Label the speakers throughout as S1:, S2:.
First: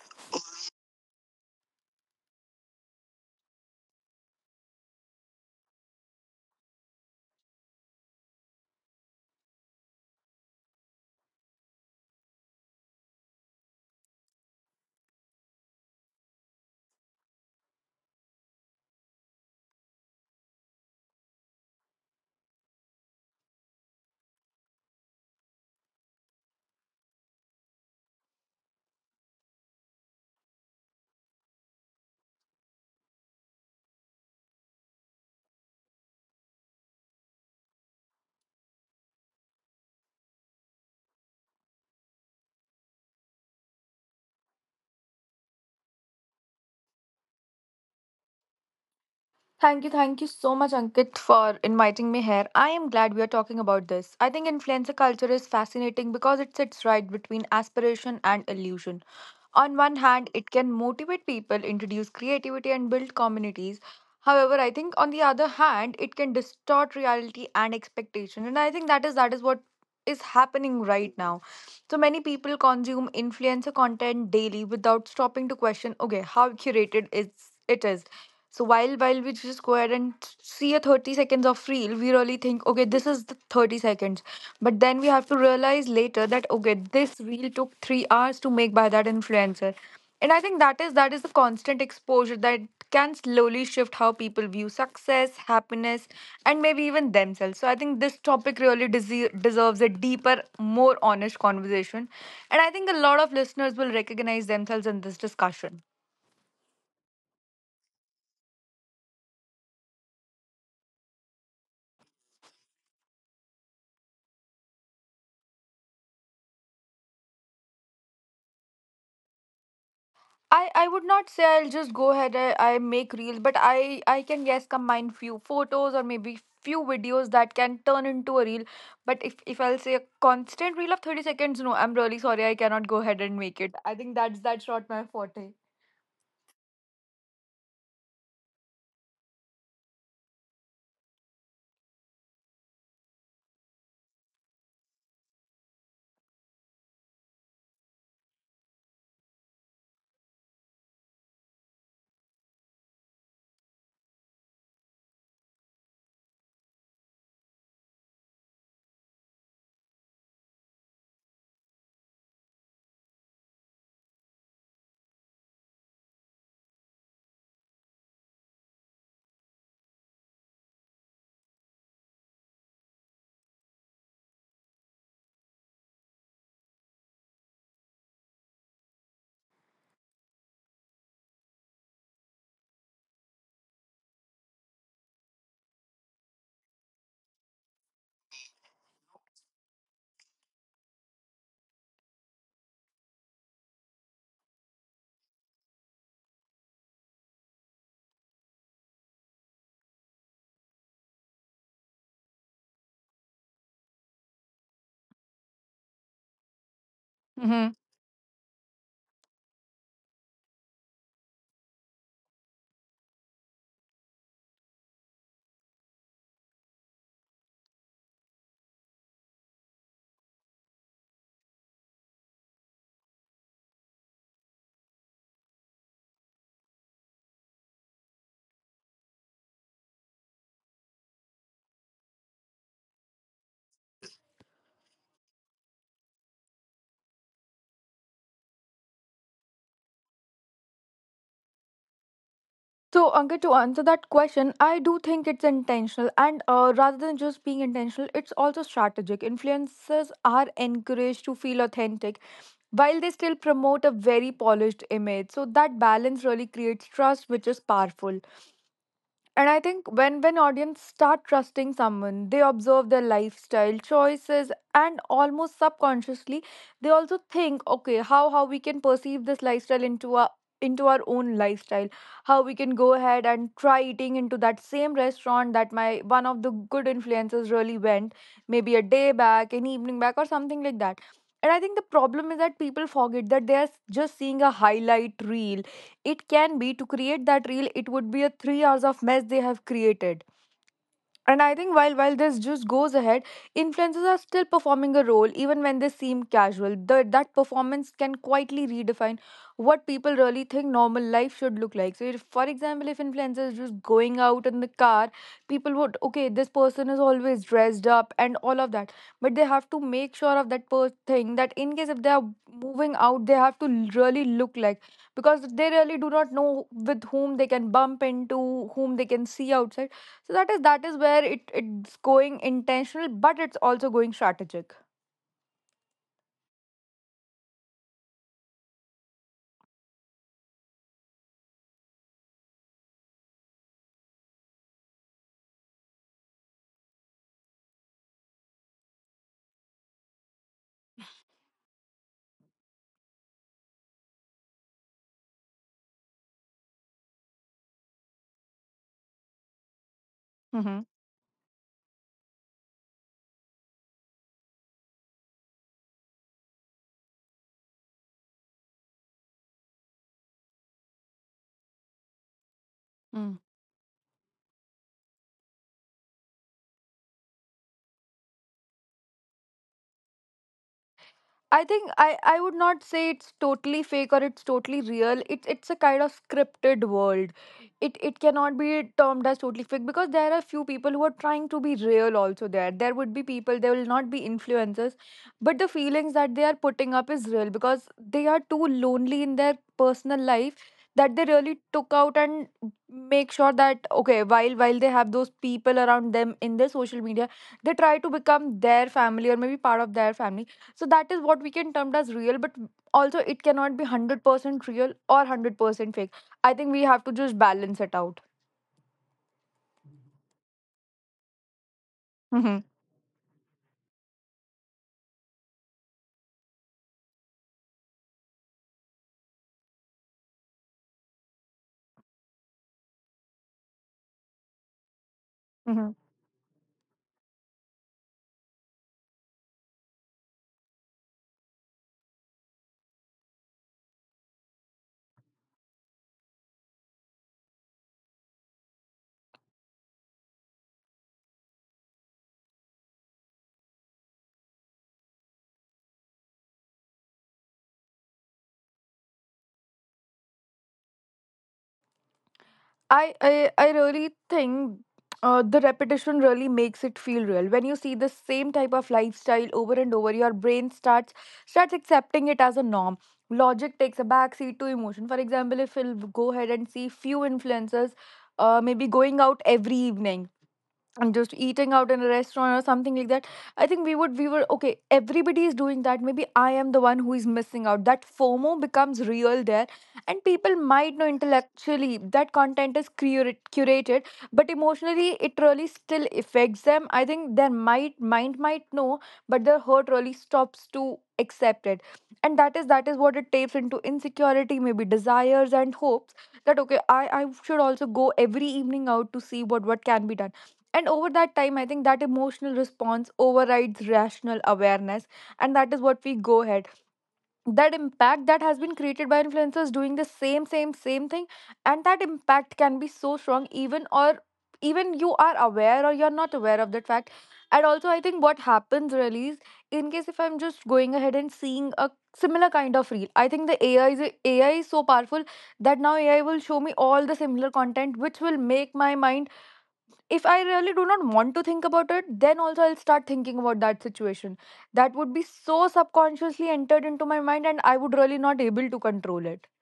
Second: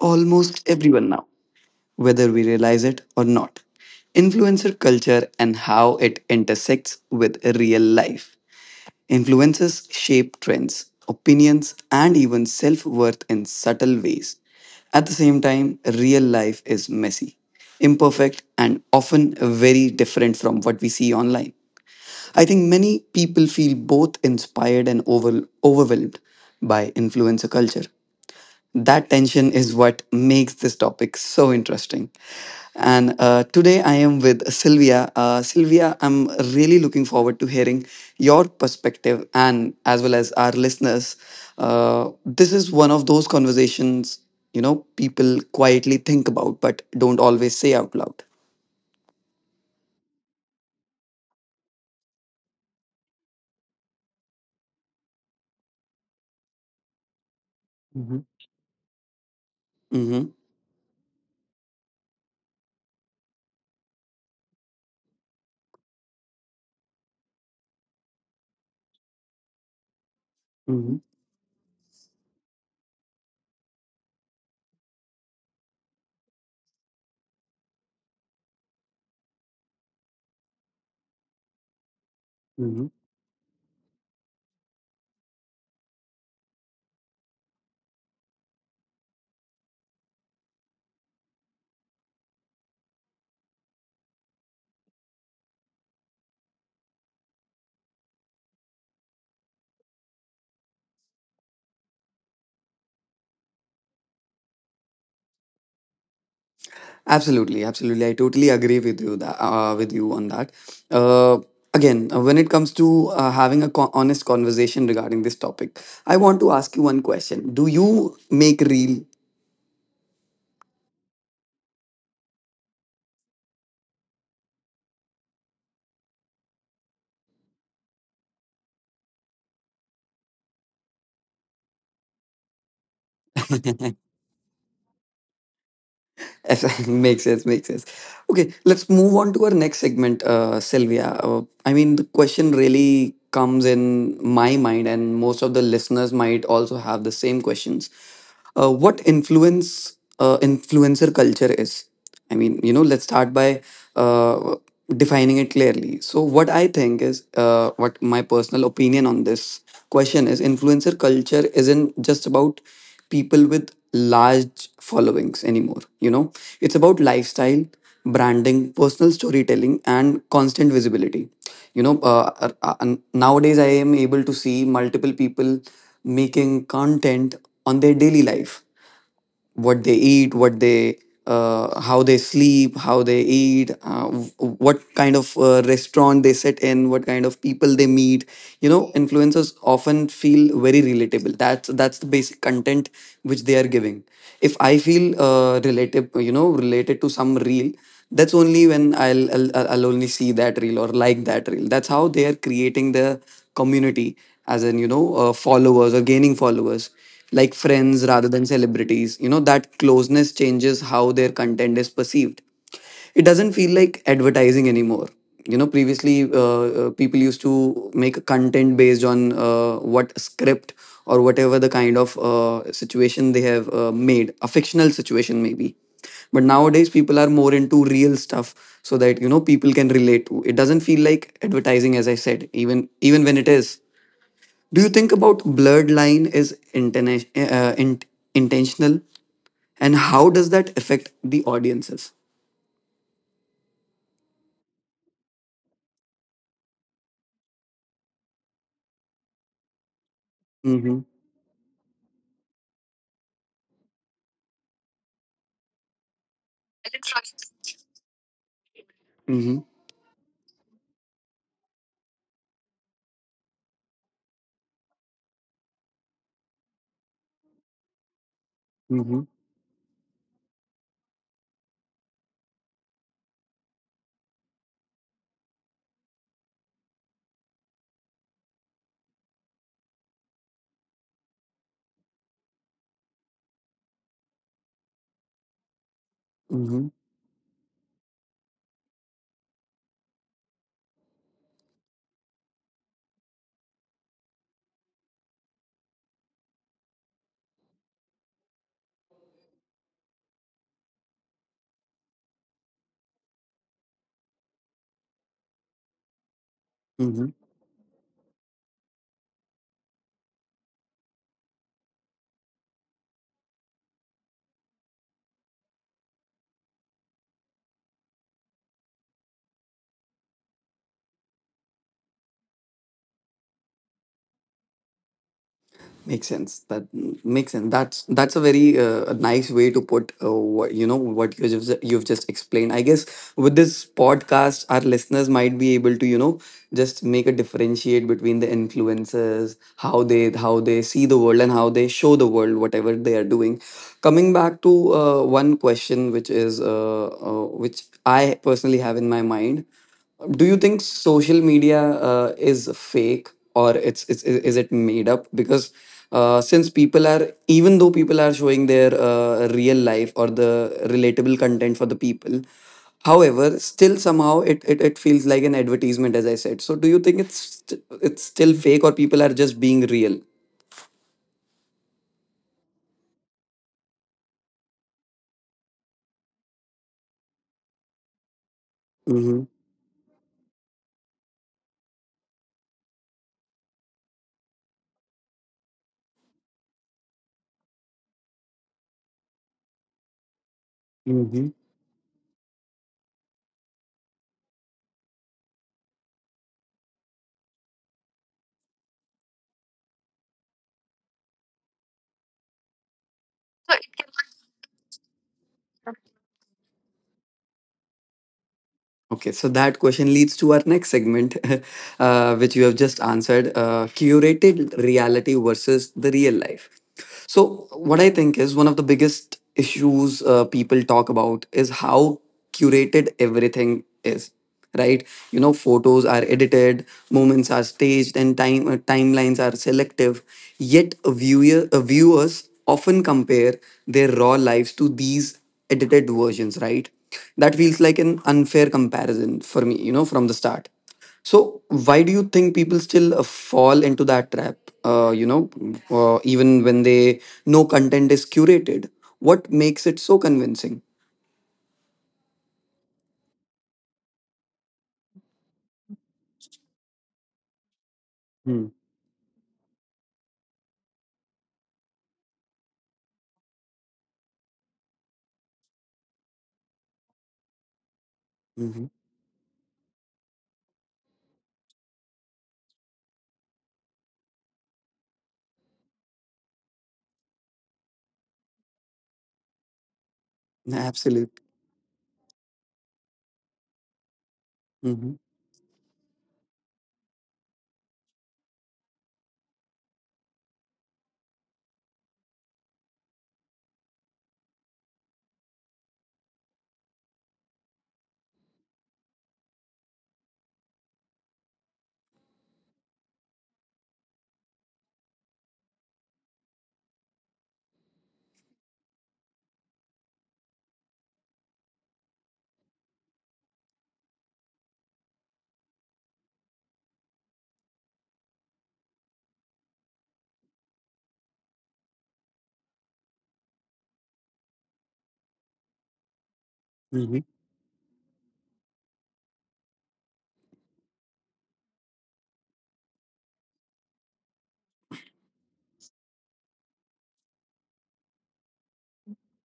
S1: almost everyone now, whether we realize it or not. Influencer culture and how it intersects with real life. Influencers shape trends, opinions, and even self worth in subtle ways. At the same time, real life is messy, imperfect, and often very different from what we see online. I think many people feel both inspired and overwhelmed by influencer culture. That tension is what makes this topic so interesting. And today I am with Sylvia. Sylvia, I'm really looking forward to hearing your perspective and as well as our listeners. This is one of those conversations, you know, people quietly think about but don't always say out loud.
S2: Thank you so much, Ankit, for inviting me here. I am glad we are talking about this. I think influencer culture is fascinating because it sits right between aspiration
S1: Mm-hmm.
S2: and illusion. On one
S1: Mm-hmm.
S2: hand, it can motivate people, introduce creativity, and build communities. However, I think on the other hand, it can distort reality and expectation. And I think that is what is happening
S1: Mm-hmm.
S2: right now. So many people consume influencer content daily without stopping to question, okay, how curated is it is. So while we just go ahead and see a 30 seconds of reel, we really think, okay, this is the 30 seconds. But then we have to realize later that okay, this reel took 3 hours to make by that influencer. And I think that is the constant exposure that can slowly shift how people view success, happiness, and maybe even themselves. So I think this topic really deserves a deeper, more honest conversation. And I think a lot of listeners will recognize themselves in this discussion.
S1: Absolutely, absolutely. I totally agree with you that with you on that. Uh, again, when it comes to having a honest conversation regarding this topic, I want to ask you one question. Do you make real?
S2: I would not say I'll just go ahead. I make reels, but I can guess combine few photos or maybe few videos that can turn into a reel. But if I'll say a constant reel of 30 seconds, no, I'm really sorry, I cannot go ahead and make it. I think that's not my forte.
S1: Makes sense, makes sense. Okay, let's move on to our next segment, Sylvia. I mean, the question really comes in my mind, and most of the listeners might also have the same questions. What influencer culture is. I mean, you know, let's start by uh, defining it clearly. So, what I think is, what my personal opinion on this question is, influencer culture isn't just about people with large followings anymore. You know, it's about lifestyle, branding, personal storytelling, and constant visibility. You know, nowadays I am able to see multiple people making content on their daily life, what they eat, what they, how they sleep, how they eat, what kind of restaurant they sit in, what kind of people they meet. You know, influencers often feel very relatable. That's the basic content which they are giving. If I feel relative you know related to some reel, that's only when I'll only see that reel or like that reel. That's how they are creating their community, as in, you know, followers or gaining followers, like friends rather than celebrities. You know, that closeness changes how their content is perceived. It doesn't feel like advertising anymore. You know, previously people used to make content based on what script or whatever the kind of situation they have made, a fictional situation maybe. But nowadays people are more into real stuff so that you know people can relate to. It doesn't feel like advertising, as I said, even when it is. Do you think about bloodline is intentional, and how does that affect the audiences?
S2: So, Ankit, to answer that question, I do think it's intentional, and rather than just being intentional, it's also strategic. Influencers are
S1: Mm-hmm.
S2: encouraged to feel authentic while they still promote a very polished image. So, that balance really creates trust, which is powerful. And I
S1: Mm-hmm.
S2: think when audience start trusting someone, they observe their lifestyle choices and almost subconsciously they also think, okay, how we can perceive
S1: Mm-hmm.
S2: this lifestyle into our own lifestyle, how we can go ahead and try eating into that same restaurant that my one of the good influencers really went, maybe a day back, an evening back, or something like that. And I think the problem is that people forget that they are just seeing a highlight reel. It can be to
S1: Mm-hmm.
S2: create that reel it would be a 3 hours of mess they have created. And I think while this just goes ahead, influencers are still performing a role even when they seem casual. That performance can quietly redefine what people really think normal life should look like. So, if, for example, if influencers just going out in the car, people would okay, this person is always
S1: Mm-hmm.
S2: dressed up and all of that, but they have to make sure of that thing that in case if they are moving out, they have to really look like, because they really do not know with whom they can bump into, whom they can see outside. So that is where it's going intentional, but it's also going strategic.
S1: Makes sense. That makes sense. That's a very a nice way to put what you know what you've just explained. I guess with this podcast, our listeners might be able to you know just make a differentiate between the influences, how they see the world and how they show the world whatever they are doing. Coming back to one question, which is which I personally have in my mind. Do you
S2: Mm-hmm.
S1: think social media is fake or it's is it made up? Because since people are even though people are showing their real life or the relatable content for the people, however, still somehow it feels like an advertisement, as I said. So do you think it's still fake or people are just being real?
S2: I think I would not say it's totally fake or it's totally real. It's a kind of scripted world. It cannot be termed as totally fake because there are few people who are trying to be real also there. There would be people, there will not be influencers, but the feelings that they are putting up is real because they are too lonely in their personal life that they really
S1: Mm-hmm.
S2: took out and make sure that okay, while they have those people around them in their social media, they try to become their family or maybe part of their family. So that is what we can term as real, but also it cannot be 100% real or 100% fake. I think we have to just balance it out.
S1: Okay, so that question leads to our next segment,
S2: Hmm.
S1: which you have just answered, curated reality versus the real life. So, what I think is one of the biggest issues people talk about is how curated everything is, right? You know,
S2: Hmm.
S1: photos are edited, moments are staged, and timelines are selective. Yet, viewers often compare their raw lives to these edited versions, right? That feels like an unfair comparison for me, you know, from the start. So, why do you think people still fall into that trap, uh, you know, even when they know content is curated? What makes it so convincing?
S2: I really think the repetition really makes it feel real. When you see the same type of lifestyle over and over, your brain starts accepting it as a norm. Logic takes a backseat to emotion. For example, if we'll go ahead and see few influencers maybe
S1: Mm-hmm.
S2: going out every evening and just eating out in a restaurant or something like that, I think we were okay, everybody is doing that, maybe I am the one who is missing out. That fomo becomes real there. And people might know
S1: Absolutely.
S2: intellectually that content is curated, but emotionally
S1: Mm-hmm.
S2: it really still affects them. I think their might mind might know, but their heart really stops to accept it. And that is what it tapes into: insecurity, maybe desires and hopes that okay, I should also go every evening out to see what can be done. And over that time I think that emotional response overrides rational awareness. And that is what we go ahead, that impact that has been created by influencers doing the same thing. And that impact can be so strong, even or even you are aware or you're not aware of that fact. And also I think what happens really is, in case if I'm just going ahead and seeing a similar kind of reel, I think the AI is so powerful that now AI will show me all the similar content, which will make my mind. If I really do not want to think about it, then also I'll start thinking about that situation. That would be so subconsciously entered into my mind, and I would really not able to control it.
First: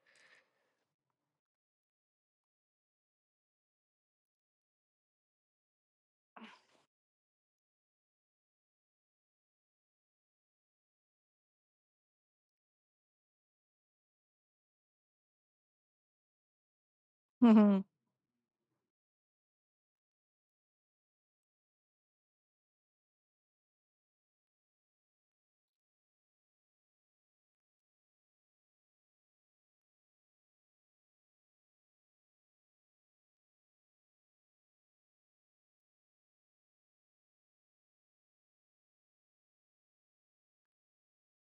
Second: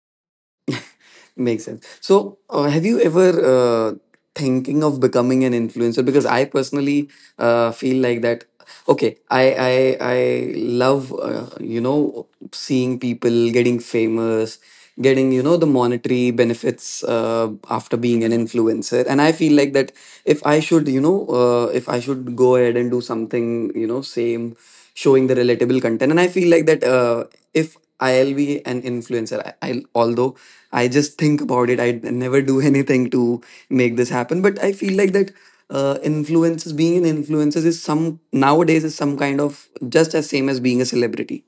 S1: Makes sense. So, have you ever thinking of becoming an influencer? Because I personally feel like that. Okay, I love you know seeing people getting famous, getting you know the monetary benefits
S2: Mhm.
S1: after being an influencer, and I feel like that if I should you know if I should go ahead and do something you know same, showing the relatable content. And I feel like that if I'll be an influencer, I'll although I just think about it, I never do anything to make this happen. But I feel like that being an influencer is some nowadays is some kind of just as same as being a celebrity.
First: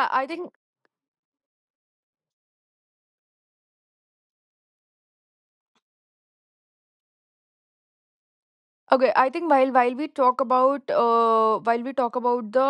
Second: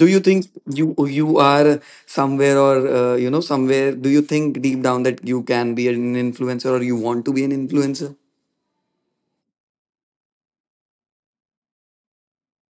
S1: Do you
S2: I
S1: think
S2: think.
S1: you are somewhere or you know somewhere? Do you think deep down that you can be an influencer or you want to be an influencer?
S2: Okay, I think while we talk about while we talk about the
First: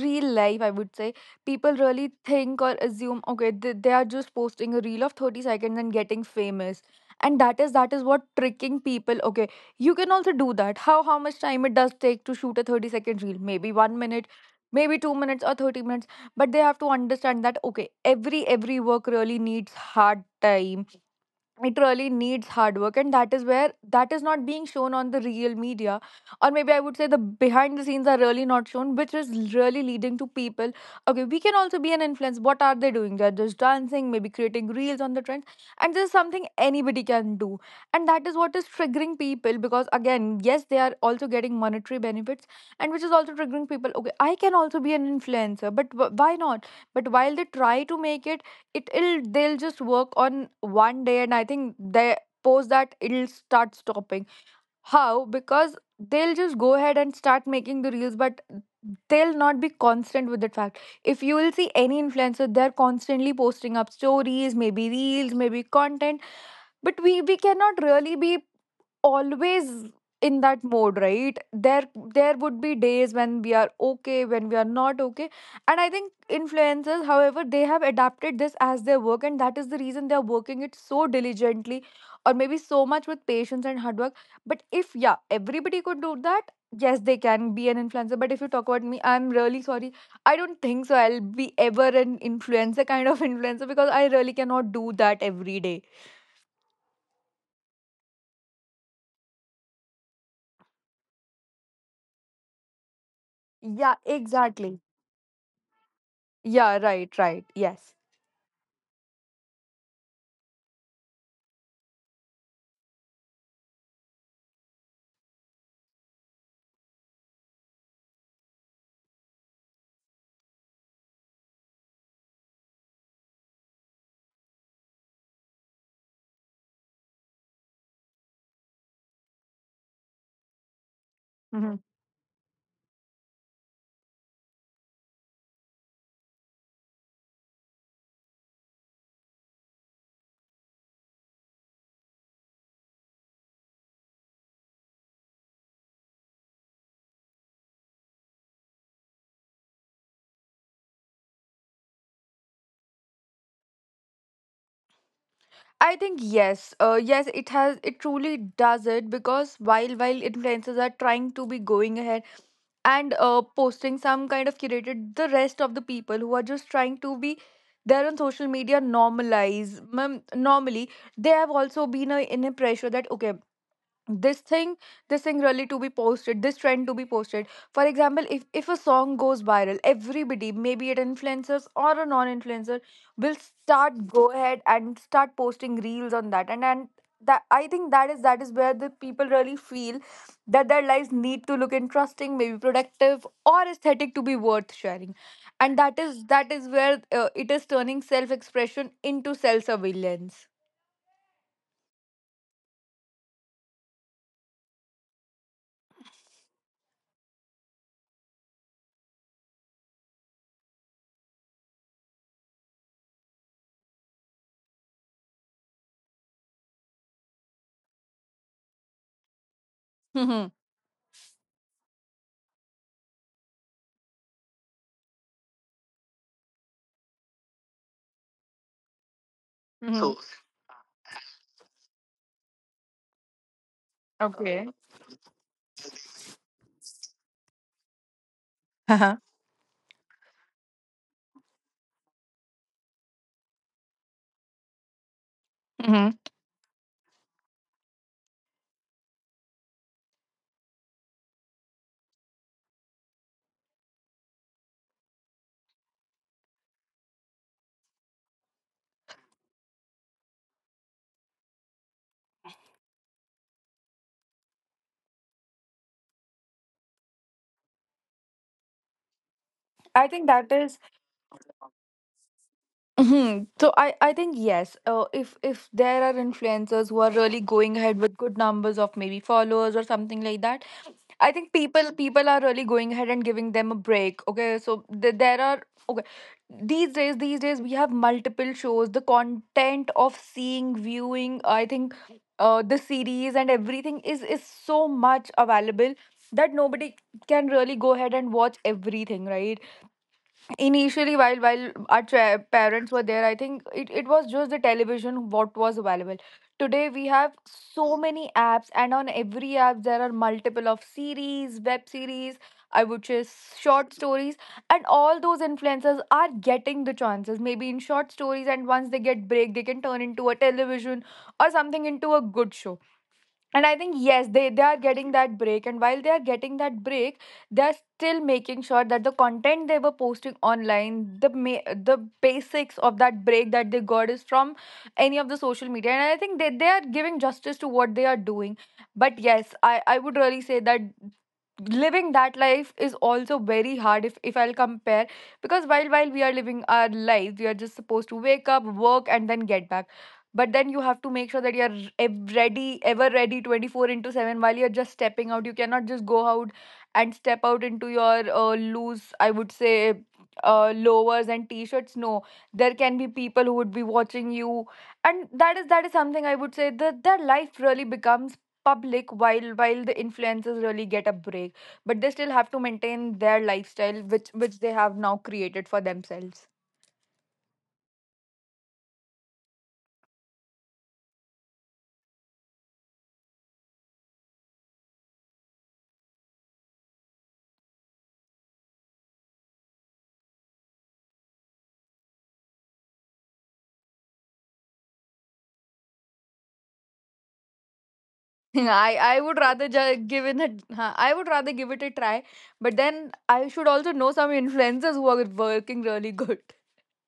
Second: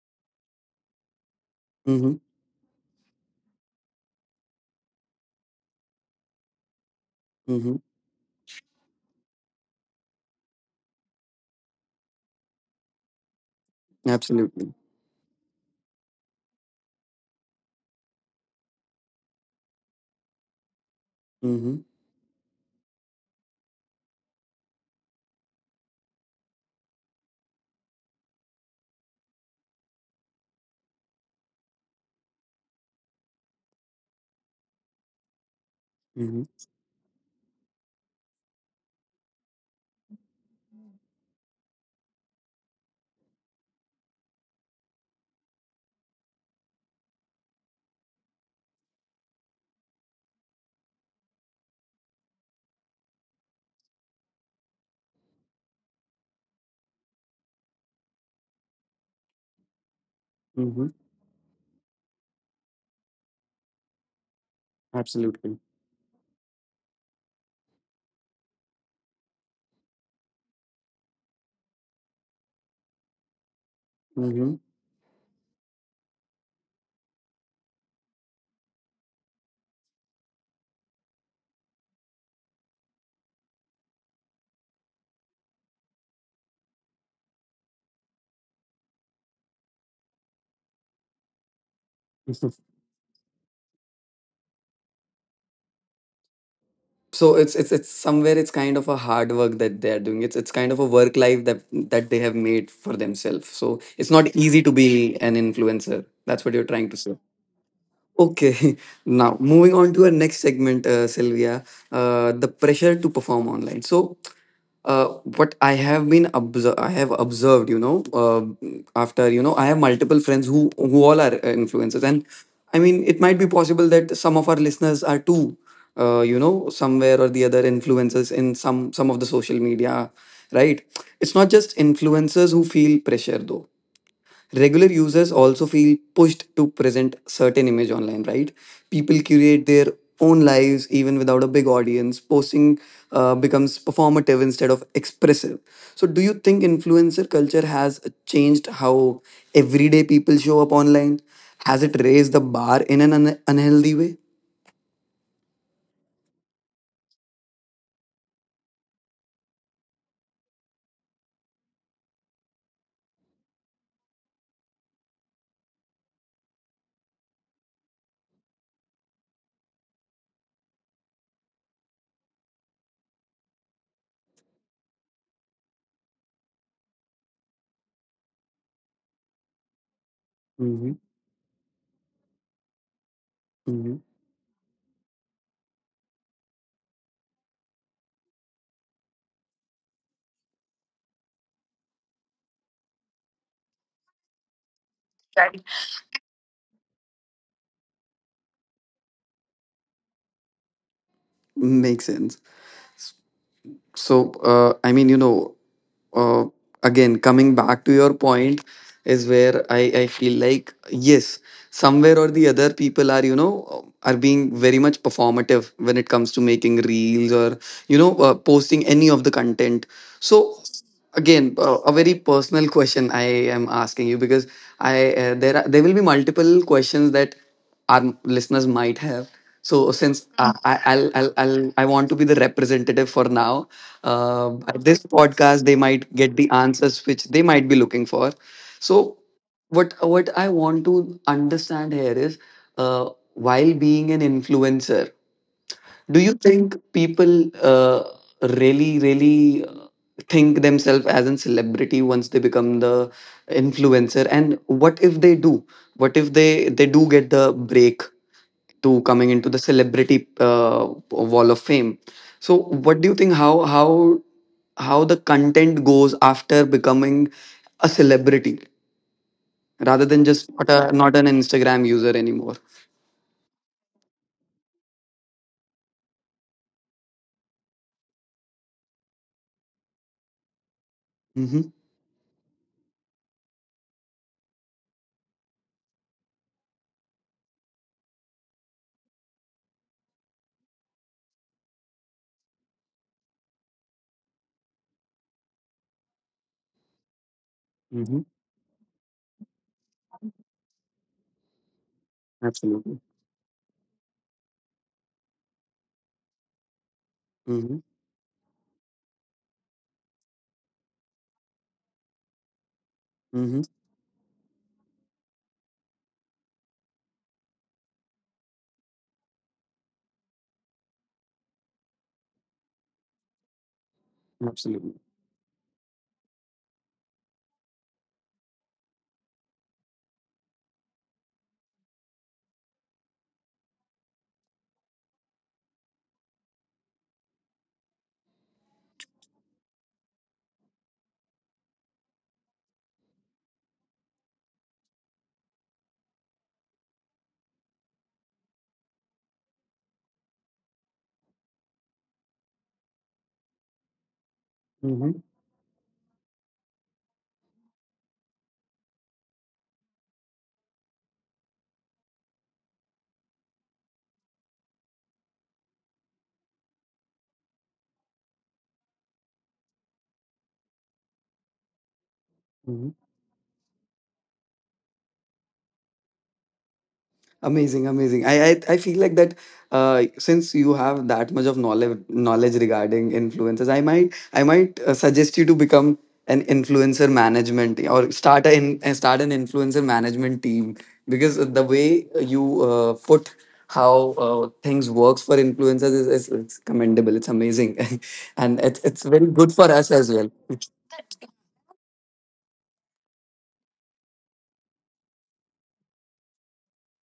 S2: real life, I would say people really
S1: Mm-hmm.
S2: think or assume okay they are just posting a reel of 30 seconds and getting famous. And that is
S1: Mm-hmm.
S2: that is what tricking people. Okay, you can also do that. How much time it does take to shoot a 30-second reel? Maybe 1 minute,
S1: Absolutely.
S2: maybe 2 minutes or 30 minutes. But they have to understand that okay, every work really needs hard time,
S1: Mm-hmm.
S2: it really needs hard work, and that is where that is not being shown on the real media. Or maybe I would say the behind the scenes are really not shown, which is really leading to people, okay, we can also be an influence. What are they doing? They're just dancing, maybe creating reels on the trends, and this is
S1: Mm-hmm.
S2: something anybody can do. And that is what is triggering people, because again, yes, they are also getting monetary benefits, and which is also triggering people, okay, I can also be an influencer, but why not. But while they try to make it, it will they'll just work on one day, and I think they post that, it'll start stopping. How? Because they'll just go ahead and start making the reels, but they'll not be constant with the fact.
S1: Mm-hmm.
S2: If you will see any influencer, they're constantly posting up stories, maybe reels,
S1: Absolutely.
S2: maybe content. But we cannot really be always in that mode, right there. There would be days when we are okay, when
S1: Hmm.
S2: we are not okay. And I think influencers, however, they have adapted this as their work, and that is the reason they are working it so diligently, or maybe so much with patience and hard work. But if yeah, everybody could do that, yes, they can be an influencer. But if you talk about me, I'm really sorry, I don't think so I'll be ever an influencer kind of influencer, because I really cannot do that every day.
S1: So it's somewhere it's kind of a hard work that they are doing. It's kind of a work life that that they have made for themselves. So
S2: Yeah,
S1: it's not easy to
S2: exactly.
S1: be an influencer. That's what you're
S2: Yeah,
S1: trying to say.
S2: right, right. Yes.
S1: Okay, now moving on to our next segment, Sylvia, the pressure to perform online. So, what I have been observed, I have observed, you know, after you know, I have multiple friends who all are influencers, and I mean, it might be possible that some of our listeners are too, you know, somewhere or the other influencers in some of the social media, right? It's not
S2: Hmm.
S1: just influencers who feel pressure though, regular users also feel pushed to present certain image online, right? People curate their own lives even without a big audience. Posting becomes performative instead of expressive. So do you think influencer culture has changed how everyday people show up online? Has it raised the bar in an unhealthy way?
S2: I think yes. Yes, it has, it truly does it, because while influencers are trying to be going ahead and posting some kind of curated, the rest of the people who are just trying to be there on social media normalize, normally, they have also been in a pressure that okay, this thing this thing really to be posted, this trend to be posted. For example, if a song goes viral, everybody, maybe
S1: Hmm.
S2: it influencers or a non-influencer, will
S1: Hmm.
S2: start go ahead and start posting reels on that. And that, I think that is where the people really feel that their lives need to look interesting, maybe productive or aesthetic to be worth sharing. And that is where it is turning self expression into self surveillance.
S1: Makes sense. So, I mean, you know, uh, coming back to your point is where I feel like, yes, somewhere or the other, people are, you know, are being very much performative when it comes to making reels or, you know, posting any of the content.
S2: Mm-hmm.
S1: So, again a very personal question I am asking you because I there are there will be multiple questions that our listeners might have. So
S2: Mm.
S1: since I, I'll I want to be the representative for now
S2: Uh
S1: at this podcast. They might get the answers which they might be looking for.
S2: huh.
S1: So what I want to understand here is, uh, while being an influencer, do you think people really think themselves as a celebrity once they become the influencer? And what if they do? What if they do get the break to coming into the celebrity wall of fame? So what do you think? How the content goes after becoming a celebrity
S2: I
S1: rather than
S2: think that
S1: just not
S2: is-
S1: a not an Instagram user anymore.
S2: Mhm. So I think yes. If there are influencers who are really going ahead with good numbers of maybe followers or something like that, I think
S1: Mm-hmm.
S2: people are really going ahead and giving them a break. Okay, so there are, okay, these days we have multiple shows. The content of seeing, viewing, I think, the series and everything is so much available that nobody can really go ahead
S1: Mm-hmm.
S2: and watch everything, right? Initially, while parents were
S1: Absolutely.
S2: there, I think it was just the television what was available. Today we have
S1: Mm-hmm.
S2: so many apps, and on every app there are multiple of series, web series, I would say,
S1: Mm-hmm.
S2: short stories. And all those influencers are getting the chances maybe in short stories, and once they get break, they can turn into a television or something into a good show. And I think yes, they are
S1: Absolutely.
S2: getting that break. And while they are getting that break, they are still making sure that the content they were posting online, the basics of that break that they got is from any of the social media. And I think they are giving justice to what they are doing. But yes, I would really say that living that life is also very hard if I'll compare. Because while we are living our lives, we are just supposed to wake up, work, and then get back. But then you have to make sure that you're ev- ready ever ready 24 into 7 while you're just
S1: Mm-hmm.
S2: stepping out. You cannot just go out and step out into your loose, I would say, lowers and t-shirts. No, there can be people who would be watching you. And that is something, I would say, that their life really becomes public while the influencers really get a break, but they still have to maintain their lifestyle which they have now created for themselves.
S1: Amazing, amazing. I feel like that since you have that much of knowledge knowledge regarding influencers, I might suggest you to become an influencer management or start start an influencer management team, because the way you put how things works for influencers is commendable. It's amazing, and it's
S2: I
S1: very
S2: would
S1: good for
S2: rather
S1: us
S2: just
S1: as
S2: give
S1: well.
S2: it a, I would rather give it a try, but then I should also know some influencers who are working really good.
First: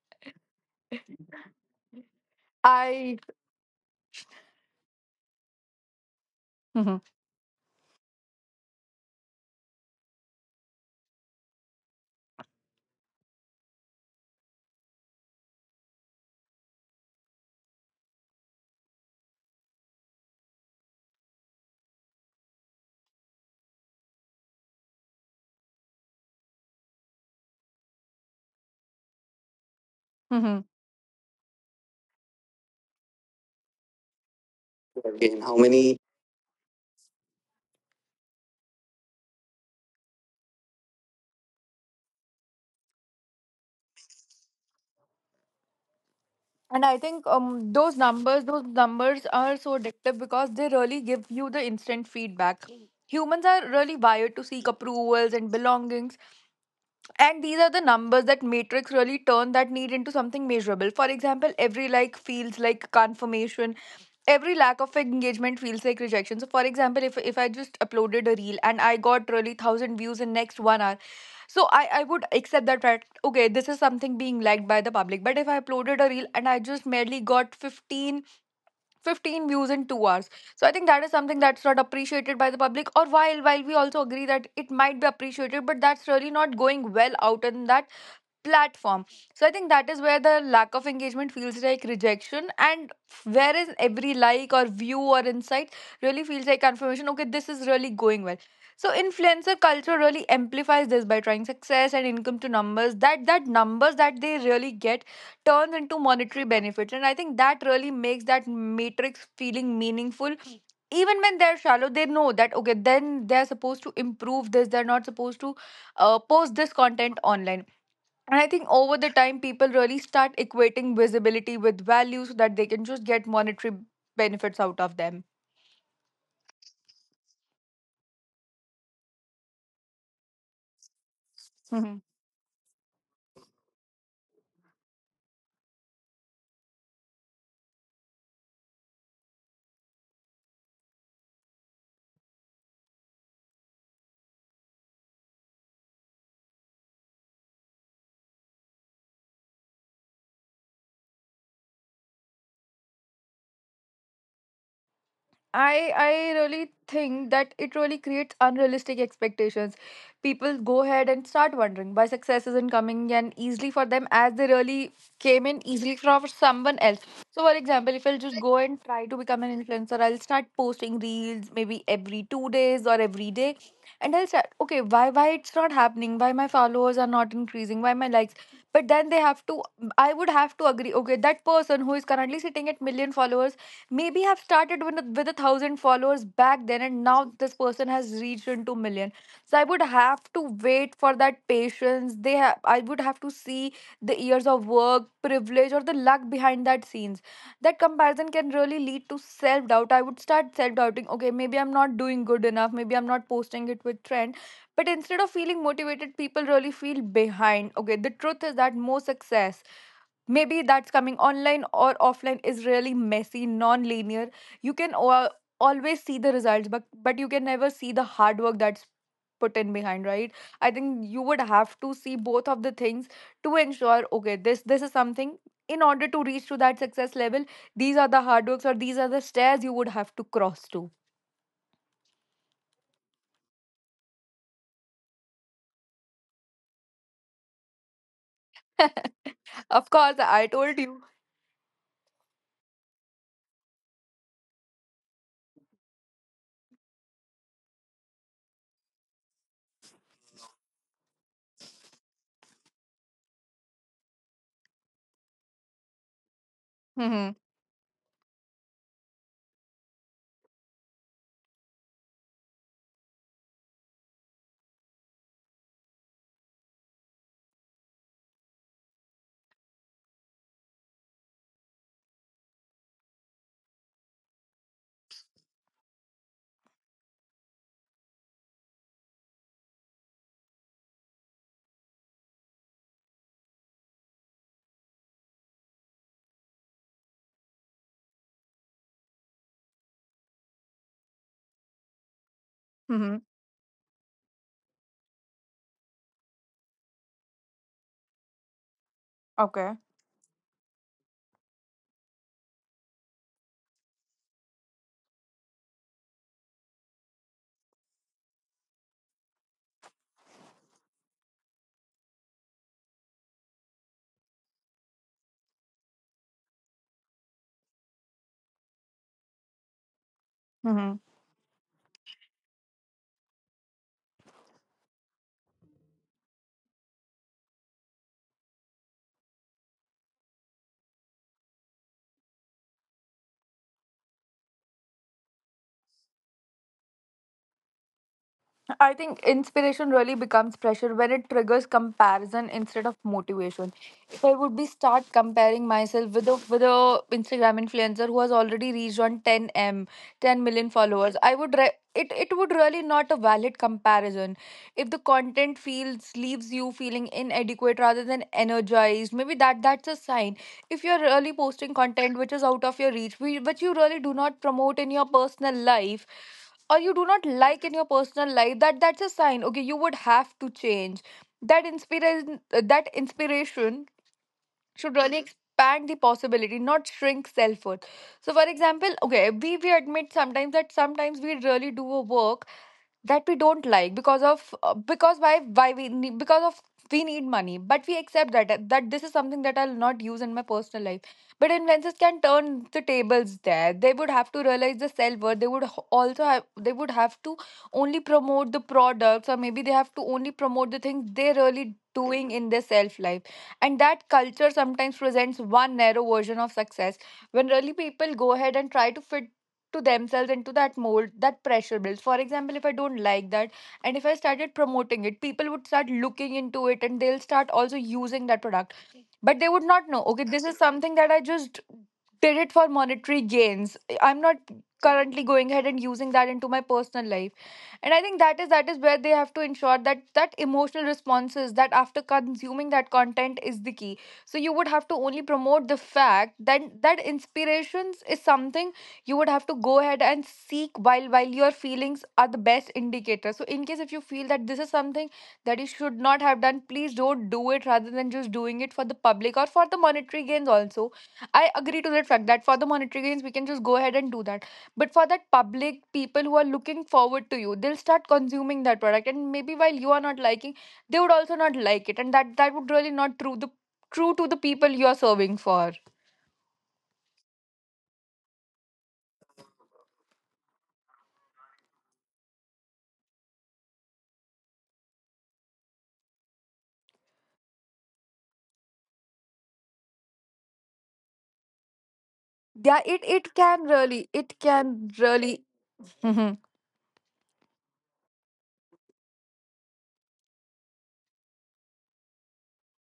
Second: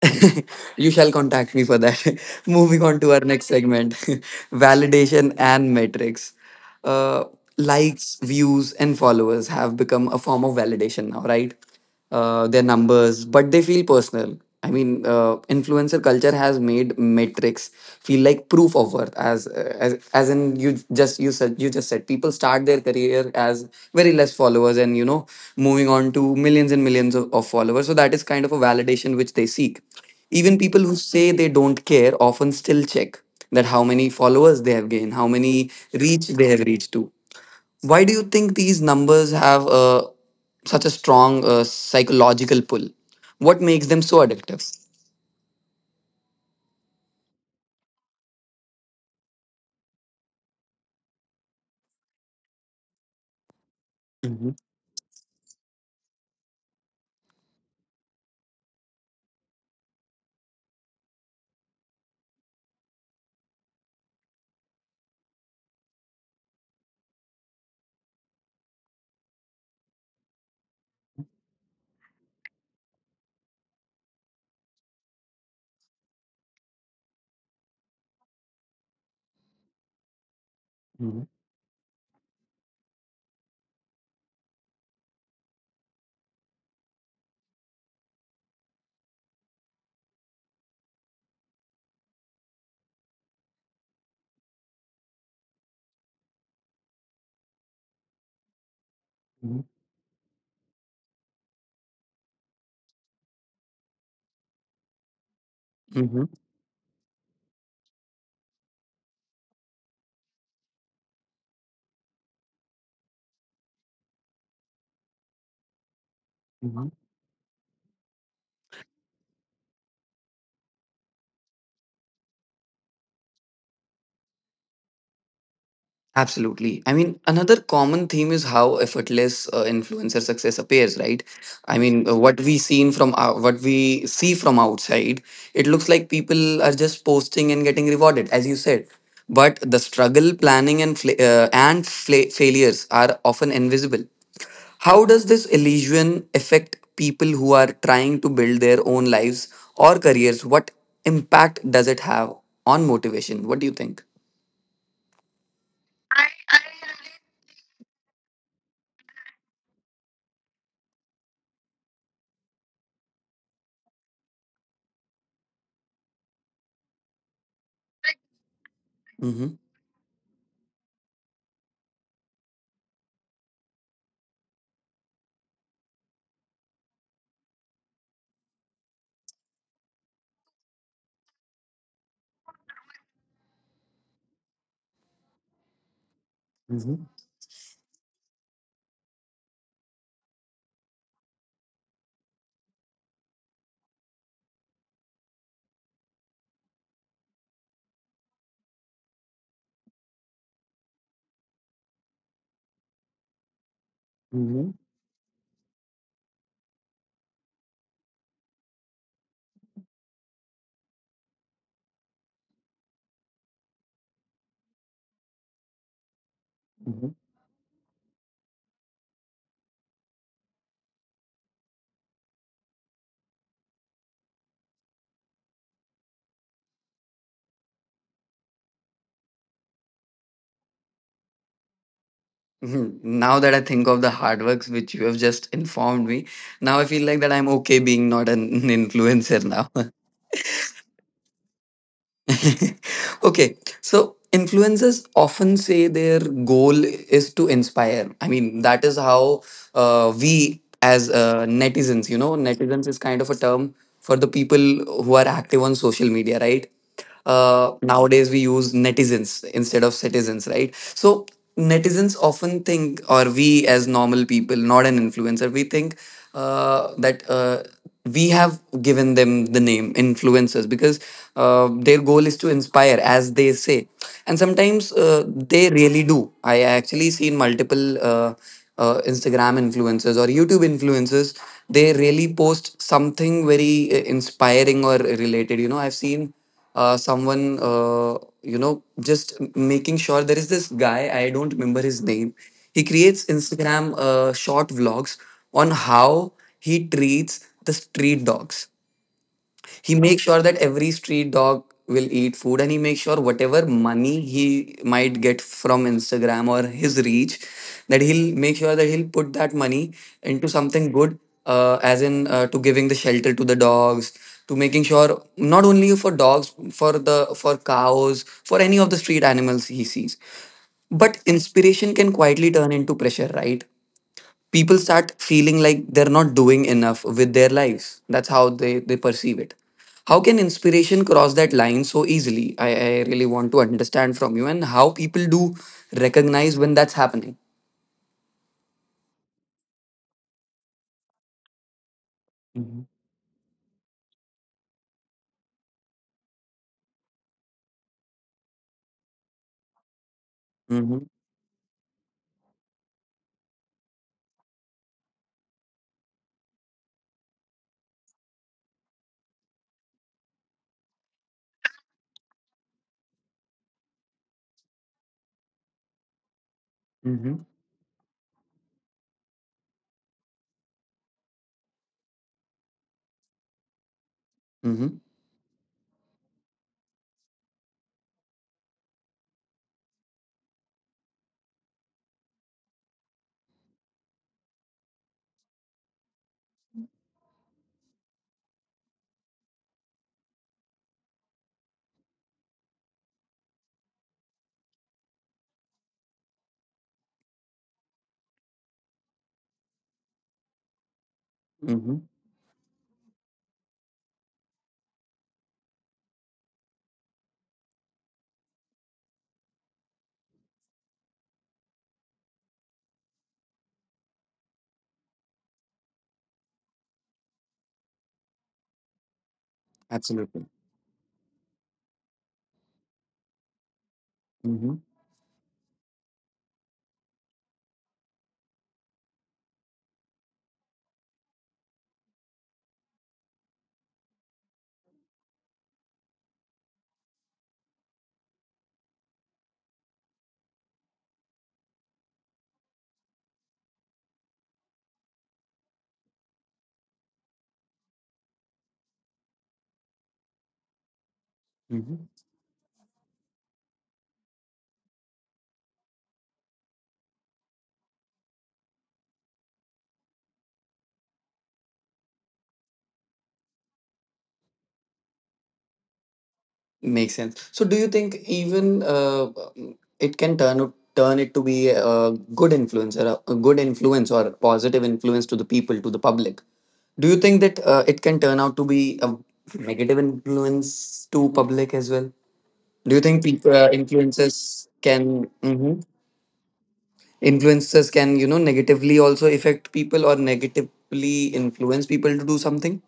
S1: You shall contact me for that. Moving on to
S2: I
S1: our next segment validation and metrics.
S2: Mhm,
S1: Uh, likes, views, and followers have become a form of validation now, right? They're numbers, but they feel personal. I mean, influencer culture has made metrics feel like proof of worth, as as in you just, you said, you just said people start their career as very less followers and you know moving on to millions and millions of followers, so that is kind of a validation which they seek. Even
S2: mhm.
S1: people who say they don't care often still check that how many followers they have gained, how
S2: Again, how
S1: many
S2: many?
S1: reach they have reached to. Why do you think these numbers have such a strong psychological pull? What makes them so addictive?
S2: And I think, those numbers are so addictive because they really give you the instant feedback. Humans are really wired to
S1: Hmm.
S2: seek approvals and belongings, and these are the numbers that matrix really turn that need into something measurable. For example, every like feels like confirmation, every lack of engagement feels like rejection. So for example, if I just uploaded a reel and I got really 1,000 views in next 1 hour, so I would accept that fact, okay, this is something being liked by the public. But if I uploaded a reel and I just merely got fifteen views in 2 hours, so I think that is something that's not appreciated by the public. Or while we also agree that it might be appreciated, but that's really not going well out in that platform. So I think that is where the lack of engagement feels like rejection, and whereas every like or view or insight really feels like confirmation. Okay, this is really going well. So influencer culture really amplifies this by trying success and income to numbers. That numbers that they really get turns into
S1: Hmm.
S2: monetary benefits, and I think that really makes that matrix feeling meaningful. Even when they're shallow, they know that okay, then they're supposed to improve this. They're not supposed to post this content online. And I think over the time, people really start equating visibility with value so that they can just get monetary benefits out of them.
S1: Absolutely. I mean, another common theme is how effortless influencer success appears, right? I
S2: Mm-hmm.
S1: mean, what we see from outside, it looks like people are just posting and getting rewarded, as you said. But the struggle, planning, and failures are often invisible. How does this illusion affect people who are trying to build their own lives or careers? What impact does it have on motivation? What do you think?
S2: I really think that it really creates unrealistic expectations. People go ahead and start wondering why success isn't coming and easily for them as they really came in easily from someone else. So for example, if I'll just go and try to become
S1: Mm-hmm.
S2: an influencer, I'll start posting reels maybe every 2 days or every day. And I'll start, okay, why it's not happening? Why my followers are not increasing? Why my likes? But then they have to I would have to agree, okay, that person who is currently sitting at million followers maybe have started with a thousand followers back then, and now this person has reached into million. So I would have to wait for that patience they have, I would have to see the years of work, privilege, or the luck behind that scenes. That comparison can really lead to self doubt. I would start self doubting, okay, maybe I'm not doing good enough, maybe I'm not posting it with trend. But instead of feeling motivated, people really feel behind. Okay, the truth is that more success, maybe that's coming online or offline, is really messy, non-linear. You can always see the results, but
S1: Mhm.
S2: but you can never see the hard work that's put in behind, right? I think you would have to see both of the things to ensure, okay, this is something, in order to reach to that success level, these are the hard works or these are the stairs you would have to cross to.
S1: Mhm. Now that I think of the hard works which you have just informed me, now I feel like that I'm okay being not an influencer now.
S2: Of course, I told you.
S1: Okay, so influencers often say their goal is to inspire. I mean, that is how we as netizens, you know, netizens is kind of a term for the people who are active on social media, right?
S2: Mm-hmm.
S1: Nowadays, we use netizens instead of citizens, right? So, netizens often think, or we as normal people, not an influencer, we think that. We have given them the name influencers because their goal is to inspire, as they say, and sometimes they really do. I actually seen multiple Instagram influencers or YouTube influencers. They really post something very inspiring or related, you know. I've seen someone, uh, you know just making sure. There is this guy, I don't remember his name. He
S2: Mm-hmm.
S1: creates Instagram short vlogs on how he treats the street dogs.
S2: Okay,
S1: He makes sure that every street dog will eat food, and he makes sure whatever money he might get from Instagram or his reach, that he'll make sure that he'll put that money into something good, as in to giving the shelter to the dogs, to making sure not only for dogs, for the for cows, for any of the street animals he sees. But inspiration can quietly turn into pressure, right? People start feeling like they're not doing enough with their lives. That's how they perceive it. How can inspiration cross that line so easily? I really want to understand from you, and how people do recognize when that's happening.
S2: I think inspiration really becomes pressure when it triggers comparison
S1: Mm-hmm.
S2: instead of motivation. If I would be start comparing myself with a Instagram influencer who has already reached on 10m, 10 million
S1: Mm-hmm.
S2: followers, I would it would really not a valid comparison. If the content feels leaves you feeling inadequate rather than energized, maybe that's a sign. If you're really posting content which is out of your reach, which you really do not promote in your personal life, or you do not
S1: Mm-hmm.
S2: like in your personal life, that's a sign. Okay, you would have to change that inspiration that inspiration should
S1: Mm-hmm.
S2: really expand the possibility, not shrink self-worth. So for example, okay, we admit sometimes that sometimes we really do a work that we don't like because of, because, why we need, because of, we need money, but we accept that this is something that I'll not use in my personal life. But influencers can turn the tables. There they would have to realize the self-worth they would also have. They would have to only promote the products, or maybe they have to only promote the things they're really
S1: Mm-hmm.
S2: doing in their self life. And that culture sometimes presents one narrow version of success. When really people go ahead and try to fit to themselves into that mold, that pressure builds. For example, if I don't like that, and if I started promoting it, people would start looking into it, and they'll start also using that product. But they would not know, okay, this
S1: Absolutely.
S2: is something that I just did it for monetary gains, I'm not
S1: Mm-hmm.
S2: currently going ahead and using that into my personal life. And I think that is where they have to ensure that that emotional responses that after consuming that content is the key. So you would have to only promote the fact that that inspirations is something you would have to go ahead and seek, while your feelings are the best indicator. So in case if you feel that this is something that you should not have done, please don't do it, rather than just doing it for the public or for the monetary gains also. I agree to that
S1: Mm-hmm.
S2: fact that for the monetary gains we can just go ahead and do that, but for that public, people who are looking forward to you, they'll start consuming that product. And maybe while you are not liking, they would also not like it. And that would really not true to the people you are serving for.
S1: Makes sense. So, do you think even it can turn it to be a good influencer, a good influence or a positive influence to the people, to the public? Do you think that it can turn out to be a negative influence to public as well?
S2: Yeah,
S1: Do
S2: it
S1: you think
S2: it
S1: people,
S2: can really, it
S1: influencers
S2: can
S1: can
S2: really.
S1: mhm. Influencers can, you know, negatively also affect people or negatively influence people to do something?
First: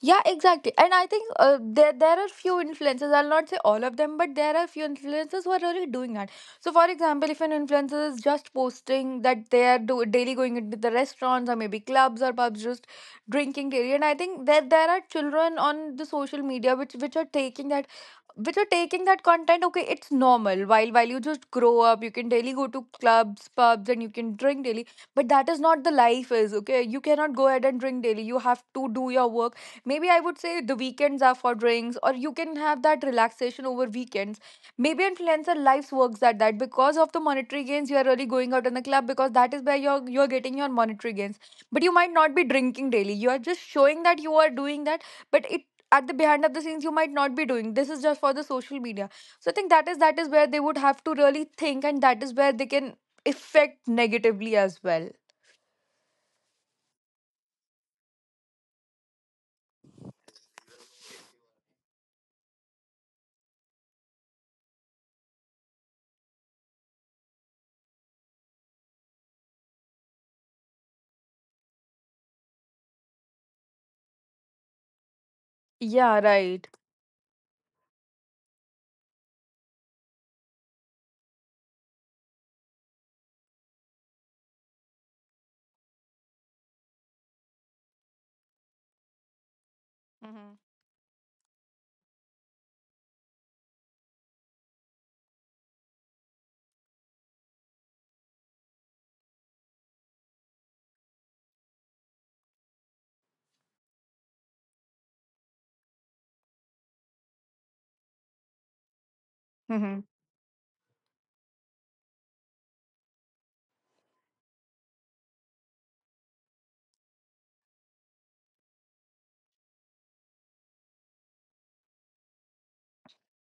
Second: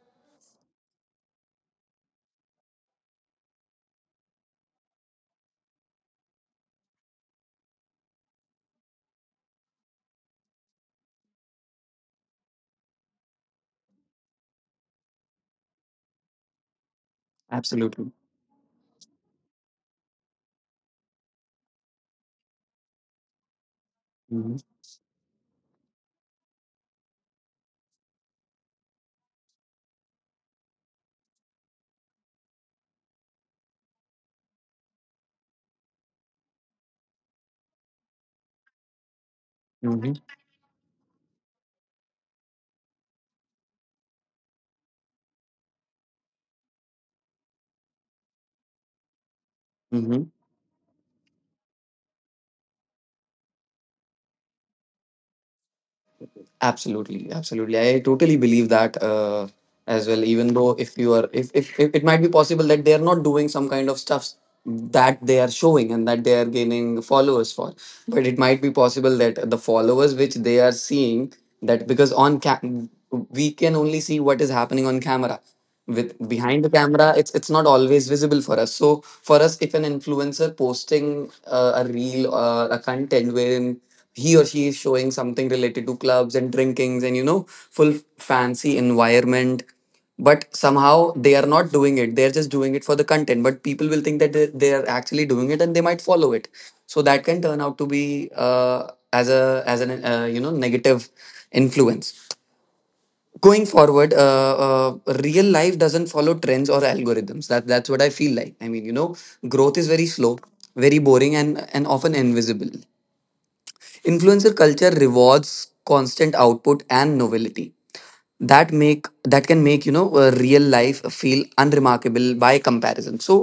S2: Yeah, exactly. And I think, there are few influencers. I'll not say all of them, but there are few influencers who are really doing that. So, for example, if an influencer is just posting that they are daily going into the restaurants or maybe clubs or pubs, just drinking daily, and I think that there are children on the social media which are taking that
S1: Absolutely.
S2: which are taking that content. Okay, it's normal. While you just grow up, you can daily go to clubs, pubs, and you can
S1: Mm-hmm.
S2: drink daily, but that is not the life is. Okay, you cannot go ahead and drink daily, you have to do your work. Maybe I would say the weekends are for drinks, or you can have that relaxation over weekends. Maybe influencer lives works at that because of the monetary gains you are really going out in the club, because that is where you're getting your monetary gains. But you might not be drinking daily. You are just showing that you are doing that, but it, at the behind of the scenes, you might not be doing. This is just for the social media. So I think that is that
S1: Mm-hmm.
S2: is where they would have to really think, and that is where they can affect negatively as well.
S1: Absolutely, absolutely. I totally believe that as well. Even though if you are, if it might be possible that they are not doing some kind of stuff that they are showing and that they are gaining followers for, but it might be possible that the followers which they are seeing, that because on cam we can only see what is happening on camera. With
S2: Yeah,
S1: behind
S2: right.
S1: the camera, it's not always visible for us. So for us, if an influencer posting a reel or a content wherein he or she is showing something related to clubs and drinkings and, you know, full fancy environment, but somehow they are not doing it, they're just doing it for the content, but people will think that they are actually doing it, and they might follow it. So that can turn out to be as a as an you know, negative influence going forward. Real life doesn't follow trends or algorithms. That's what I feel like, I mean, you know, growth is
S2: Hmm.
S1: very slow, very boring, and often invisible. Influencer culture rewards constant output and novelty. That make that can make, you know, real life feel unremarkable by comparison. So,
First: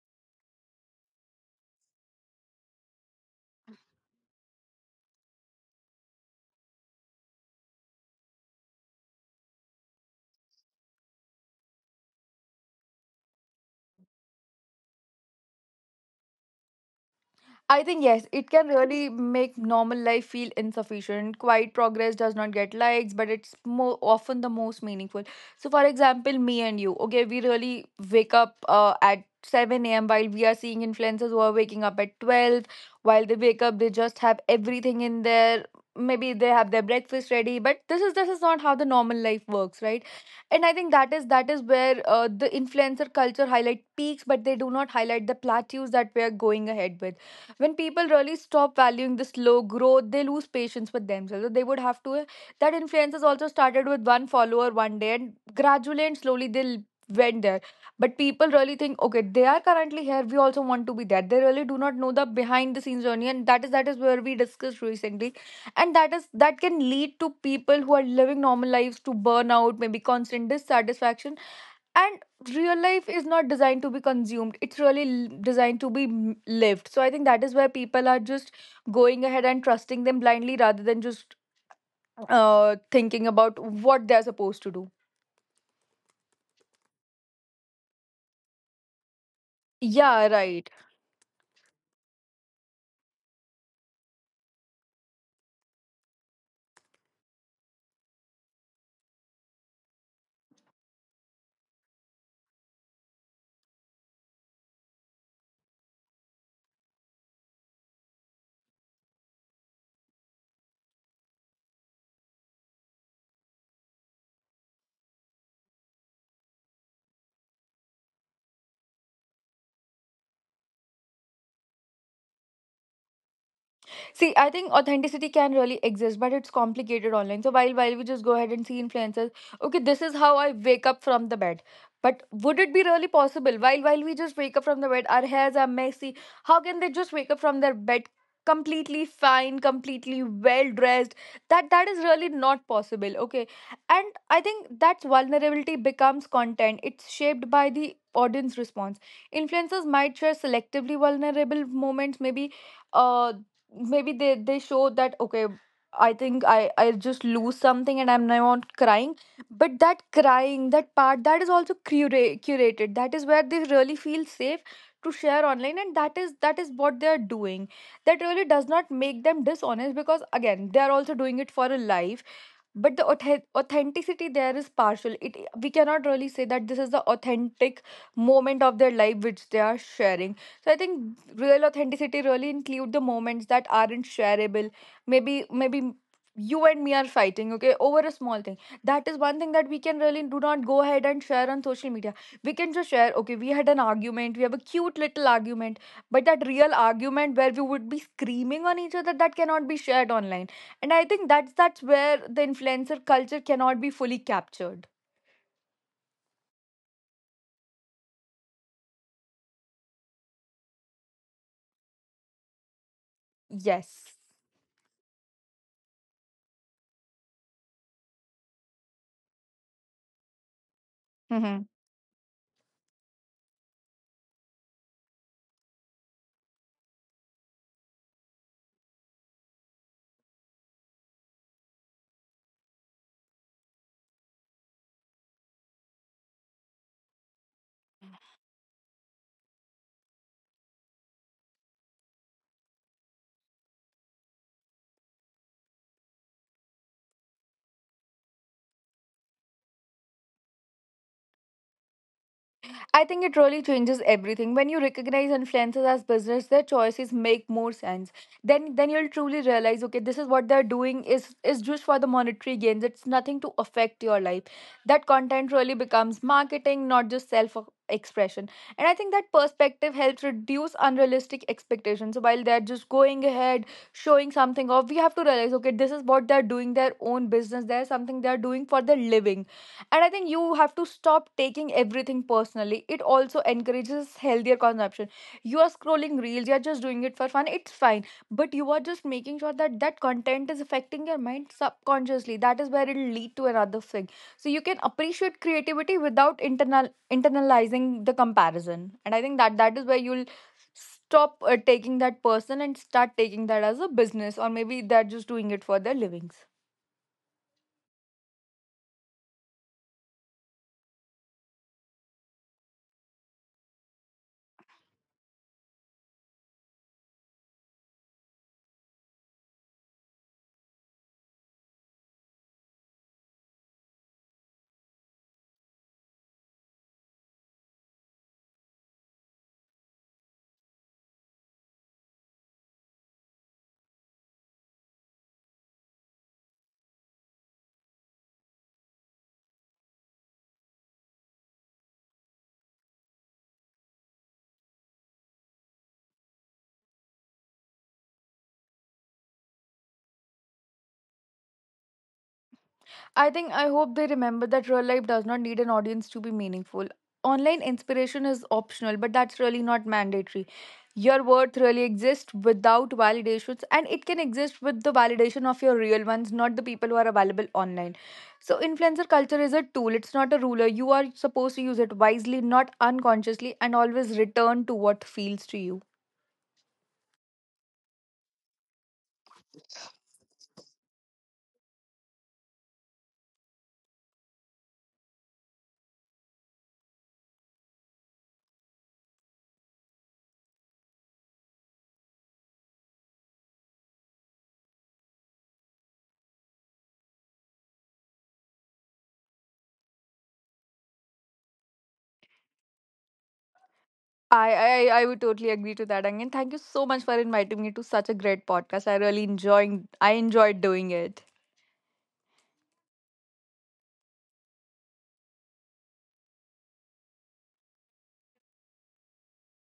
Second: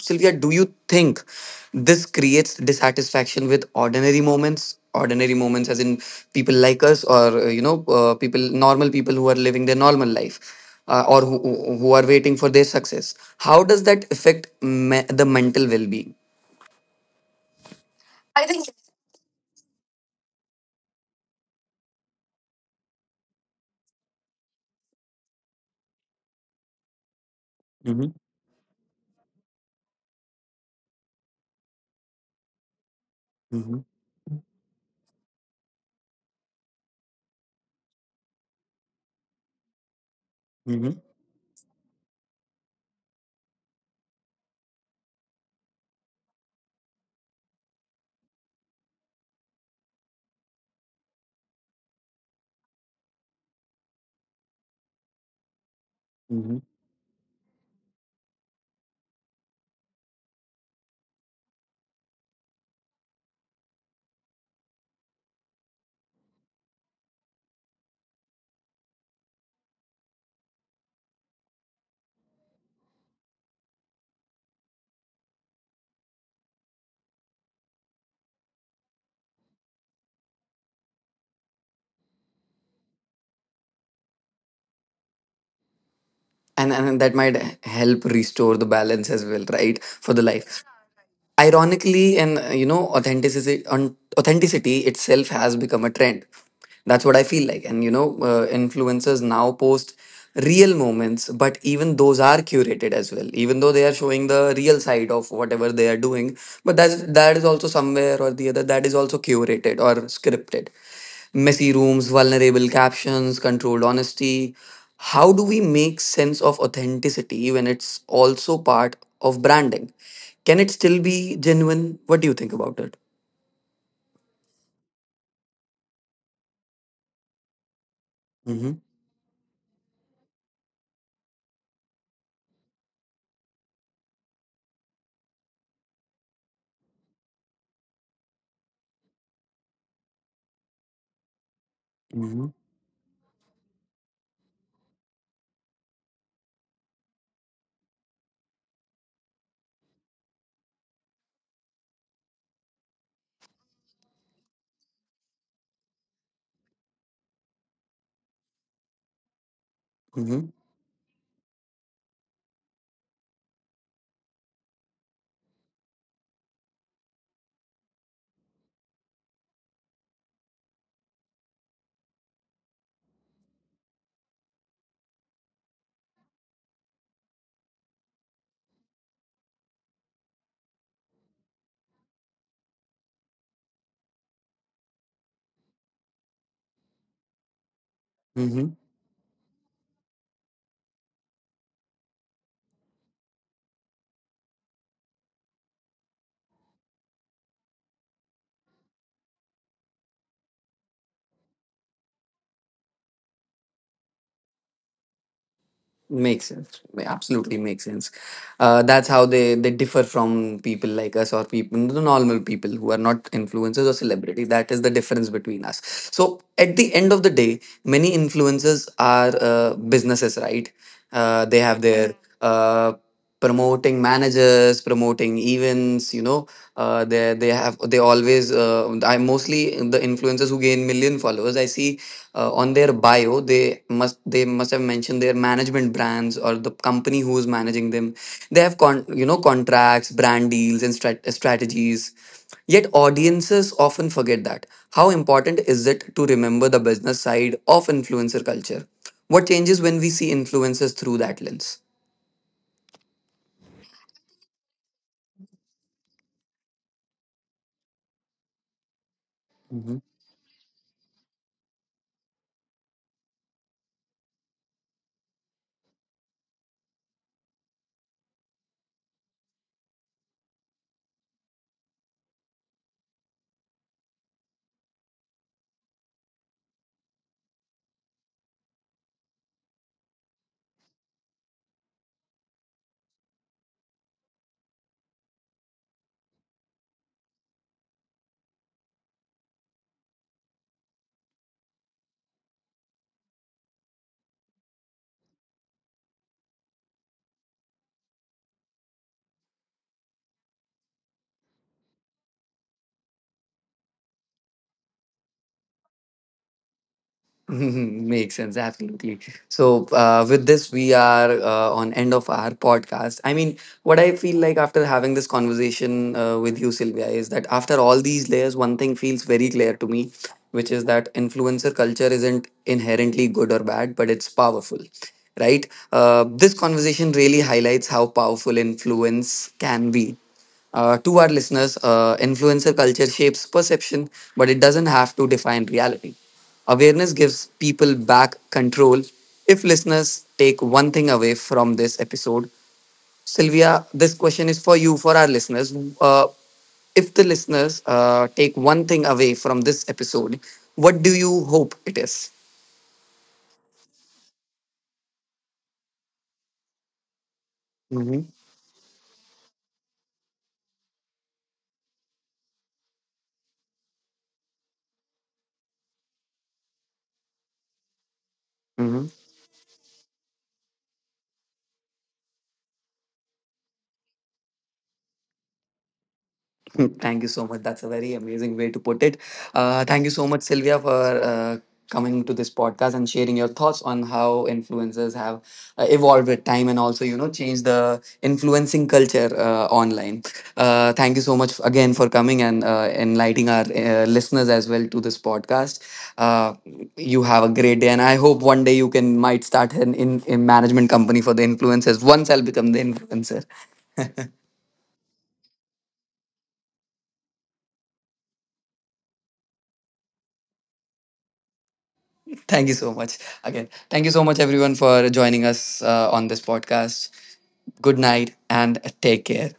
S1: Sylvia, do you think this creates dissatisfaction with ordinary moments? Ordinary moments as in people like us, or people, normal people who are living their normal life, or who are waiting for their success. How does that the mental well-being?
S2: I think yes, it can really make normal life feel insufficient. Quiet progress does not get likes, but it's more often the most meaningful. So, for example, me and you, okay, we really
S1: Hmm.
S2: wake up at 7 a.m. while we are seeing influencers who are waking up at 12. While they wake up,
S1: Hmm.
S2: they just have everything in their, maybe they have their breakfast ready, but this is not how the normal life works, right? And I think
S1: Hmm.
S2: that is where the influencer culture highlight peaks, but they do not highlight the plateaus that we are going ahead with. When people really stop valuing the slow growth, they lose patience with themselves. So they would have to, that influencers also started with one follower one day, and gradually and slowly
S1: Hmm.
S2: they went there. But people really think, okay, they are currently here, we also want to be there. They really do not know the behind the scenes journey, and that is where we discussed recently. And that is, that can lead to people who are living normal lives to burnout, maybe constant dissatisfaction. And real life is not designed to be consumed, it's really designed to be lived. So I think that is where people are just going ahead and trusting them blindly rather than just thinking about what they're supposed to do.
S1: And that might help restore the balance as well, right, for the
S2: Yeah,
S1: life?
S2: right.
S1: Ironically, and, you know, authenticity on authenticity itself has become a trend. That's what I feel like. And you know, influencers now post real moments, but even those are curated as well. Even though they are showing the real side of whatever they are doing, but that is also somewhere or the other that is also curated or scripted. Messy rooms, vulnerable captions, controlled honesty. How do we make sense of authenticity when it's also part of branding? Can it still be genuine? What do you think about it?
S2: See, I think authenticity can really exist, but it's complicated online. So while we just go ahead and
S1: Mm-hmm.
S2: see influencers, okay, this is how I wake up from the bed. But would it be really possible while we just wake up from the bed, our hairs are messy? How can they just wake up from their bed completely fine, completely well dressed? That, that is really
S1: Mm-hmm.
S2: not possible. Okay, and I think that's, vulnerability becomes content. It's shaped by the audience response. Influencers might share selectively vulnerable moments, maybe uh, maybe they show that, okay, I think I just lose something and I'm now not crying. But that
S1: Mm-hmm.
S2: crying, that part, that is also curated. That is where they really feel safe to share online, and that is what they are doing. That really does not make them dishonest, because again they are also doing it for a life. But the authenticity there is partial. It, we cannot really say that this is the authentic moment of their life which they are sharing. So I think real authenticity really include the moments that aren't shareable. Maybe, maybe you and me are fighting, okay, over a small thing.
S1: Mm-hmm.
S2: That is one thing that we can really do not go ahead and share on social media. We can just share, okay, we had an argument, we have a cute little argument. But that real argument where we would be screaming on each other, that cannot be shared online. And I think that's where the influencer culture cannot be fully captured.
S1: Makes sense. Absolutely makes sense. That's how they differ from people like us, or people, the normal people who are not influencers or
S2: Yes.
S1: celebrity. That is the difference between us. So at the end of the day, many influencers are businesses, right? They have their uh, promoting managers, promoting events, you know. They have they always, I mostly, the influencers who gain million followers, I see on their bio, they must have mentioned their management brands or the company who is managing them. They have you know, contracts, brand deals, and strategies. Yet audiences often forget that. How important is it to remember the business side of influencer culture? What changes when we see influencers through that lens?
S2: I think it really changes everything. When you recognize influencers as business, their choices make more sense. Then you'll truly realize, okay, this is what they're doing is just for the monetary gains. It's nothing to affect your life. That content really becomes marketing, not just self expression. And I think that perspective helps reduce unrealistic expectations. So while they're just going ahead, showing something off, we have to realize, okay, this is what they're doing, their own business. There's something they're doing for their living, and I think you have to stop taking everything personally. It also encourages healthier consumption. You are scrolling reels, you're just doing it for fun, it's fine. But you are just making sure that that content is affecting your mind subconsciously. That is where it'll lead to another thing. So you can appreciate creativity without internalizing the comparison. And I think that that is where you'll stop taking that person and start taking that as a business, or maybe they're just doing it for their livings.
S1: Makes sense, absolutely. So, with this, we are on end of our podcast. I mean, what I feel like after having this conversation with you, Sylvia, is that after all these layers, one thing feels very clear to me, which is that influencer culture isn't inherently good or bad, but it's powerful, right? This conversation really highlights how powerful influence can be. To our listeners, influencer culture shapes perception, but it doesn't have to define reality. Awareness gives people back control. If listeners take one thing away from this episode, Sylvia, this question is for you, for our listeners. Uh, if the listeners take one thing away from this episode, what do you hope it is?
S2: I think I hope they remember that real life does not need an audience to be meaningful. Online inspiration
S1: Mm-hmm.
S2: is optional, but that's really not mandatory. Your worth really exists without validations, and it can exist with the validation of your real ones, not the people who are available online. So, influencer culture is a tool, it's not a ruler. You are supposed to use it wisely, not unconsciously, and always return to what feels to you.
S1: Thank you so much. That's a very amazing way to put it. Thank you so much, Sylvia, for uh, coming to this podcast and sharing your thoughts on how influencers have evolved with time, and also, you know, changed the influencing culture online. Thank you so much again for coming and enlightening our listeners as well to this podcast. Uh, you have a great day, and I hope one day you can might start an in management company for the influencers. Once I'll become the influencer.
S2: I would totally agree to that. Again, thank you so much for inviting me to such a great podcast. I really enjoying I enjoyed doing it.
S1: Thank you so much. Again, thank you so much, everyone, for joining us on this podcast. Good night and take care.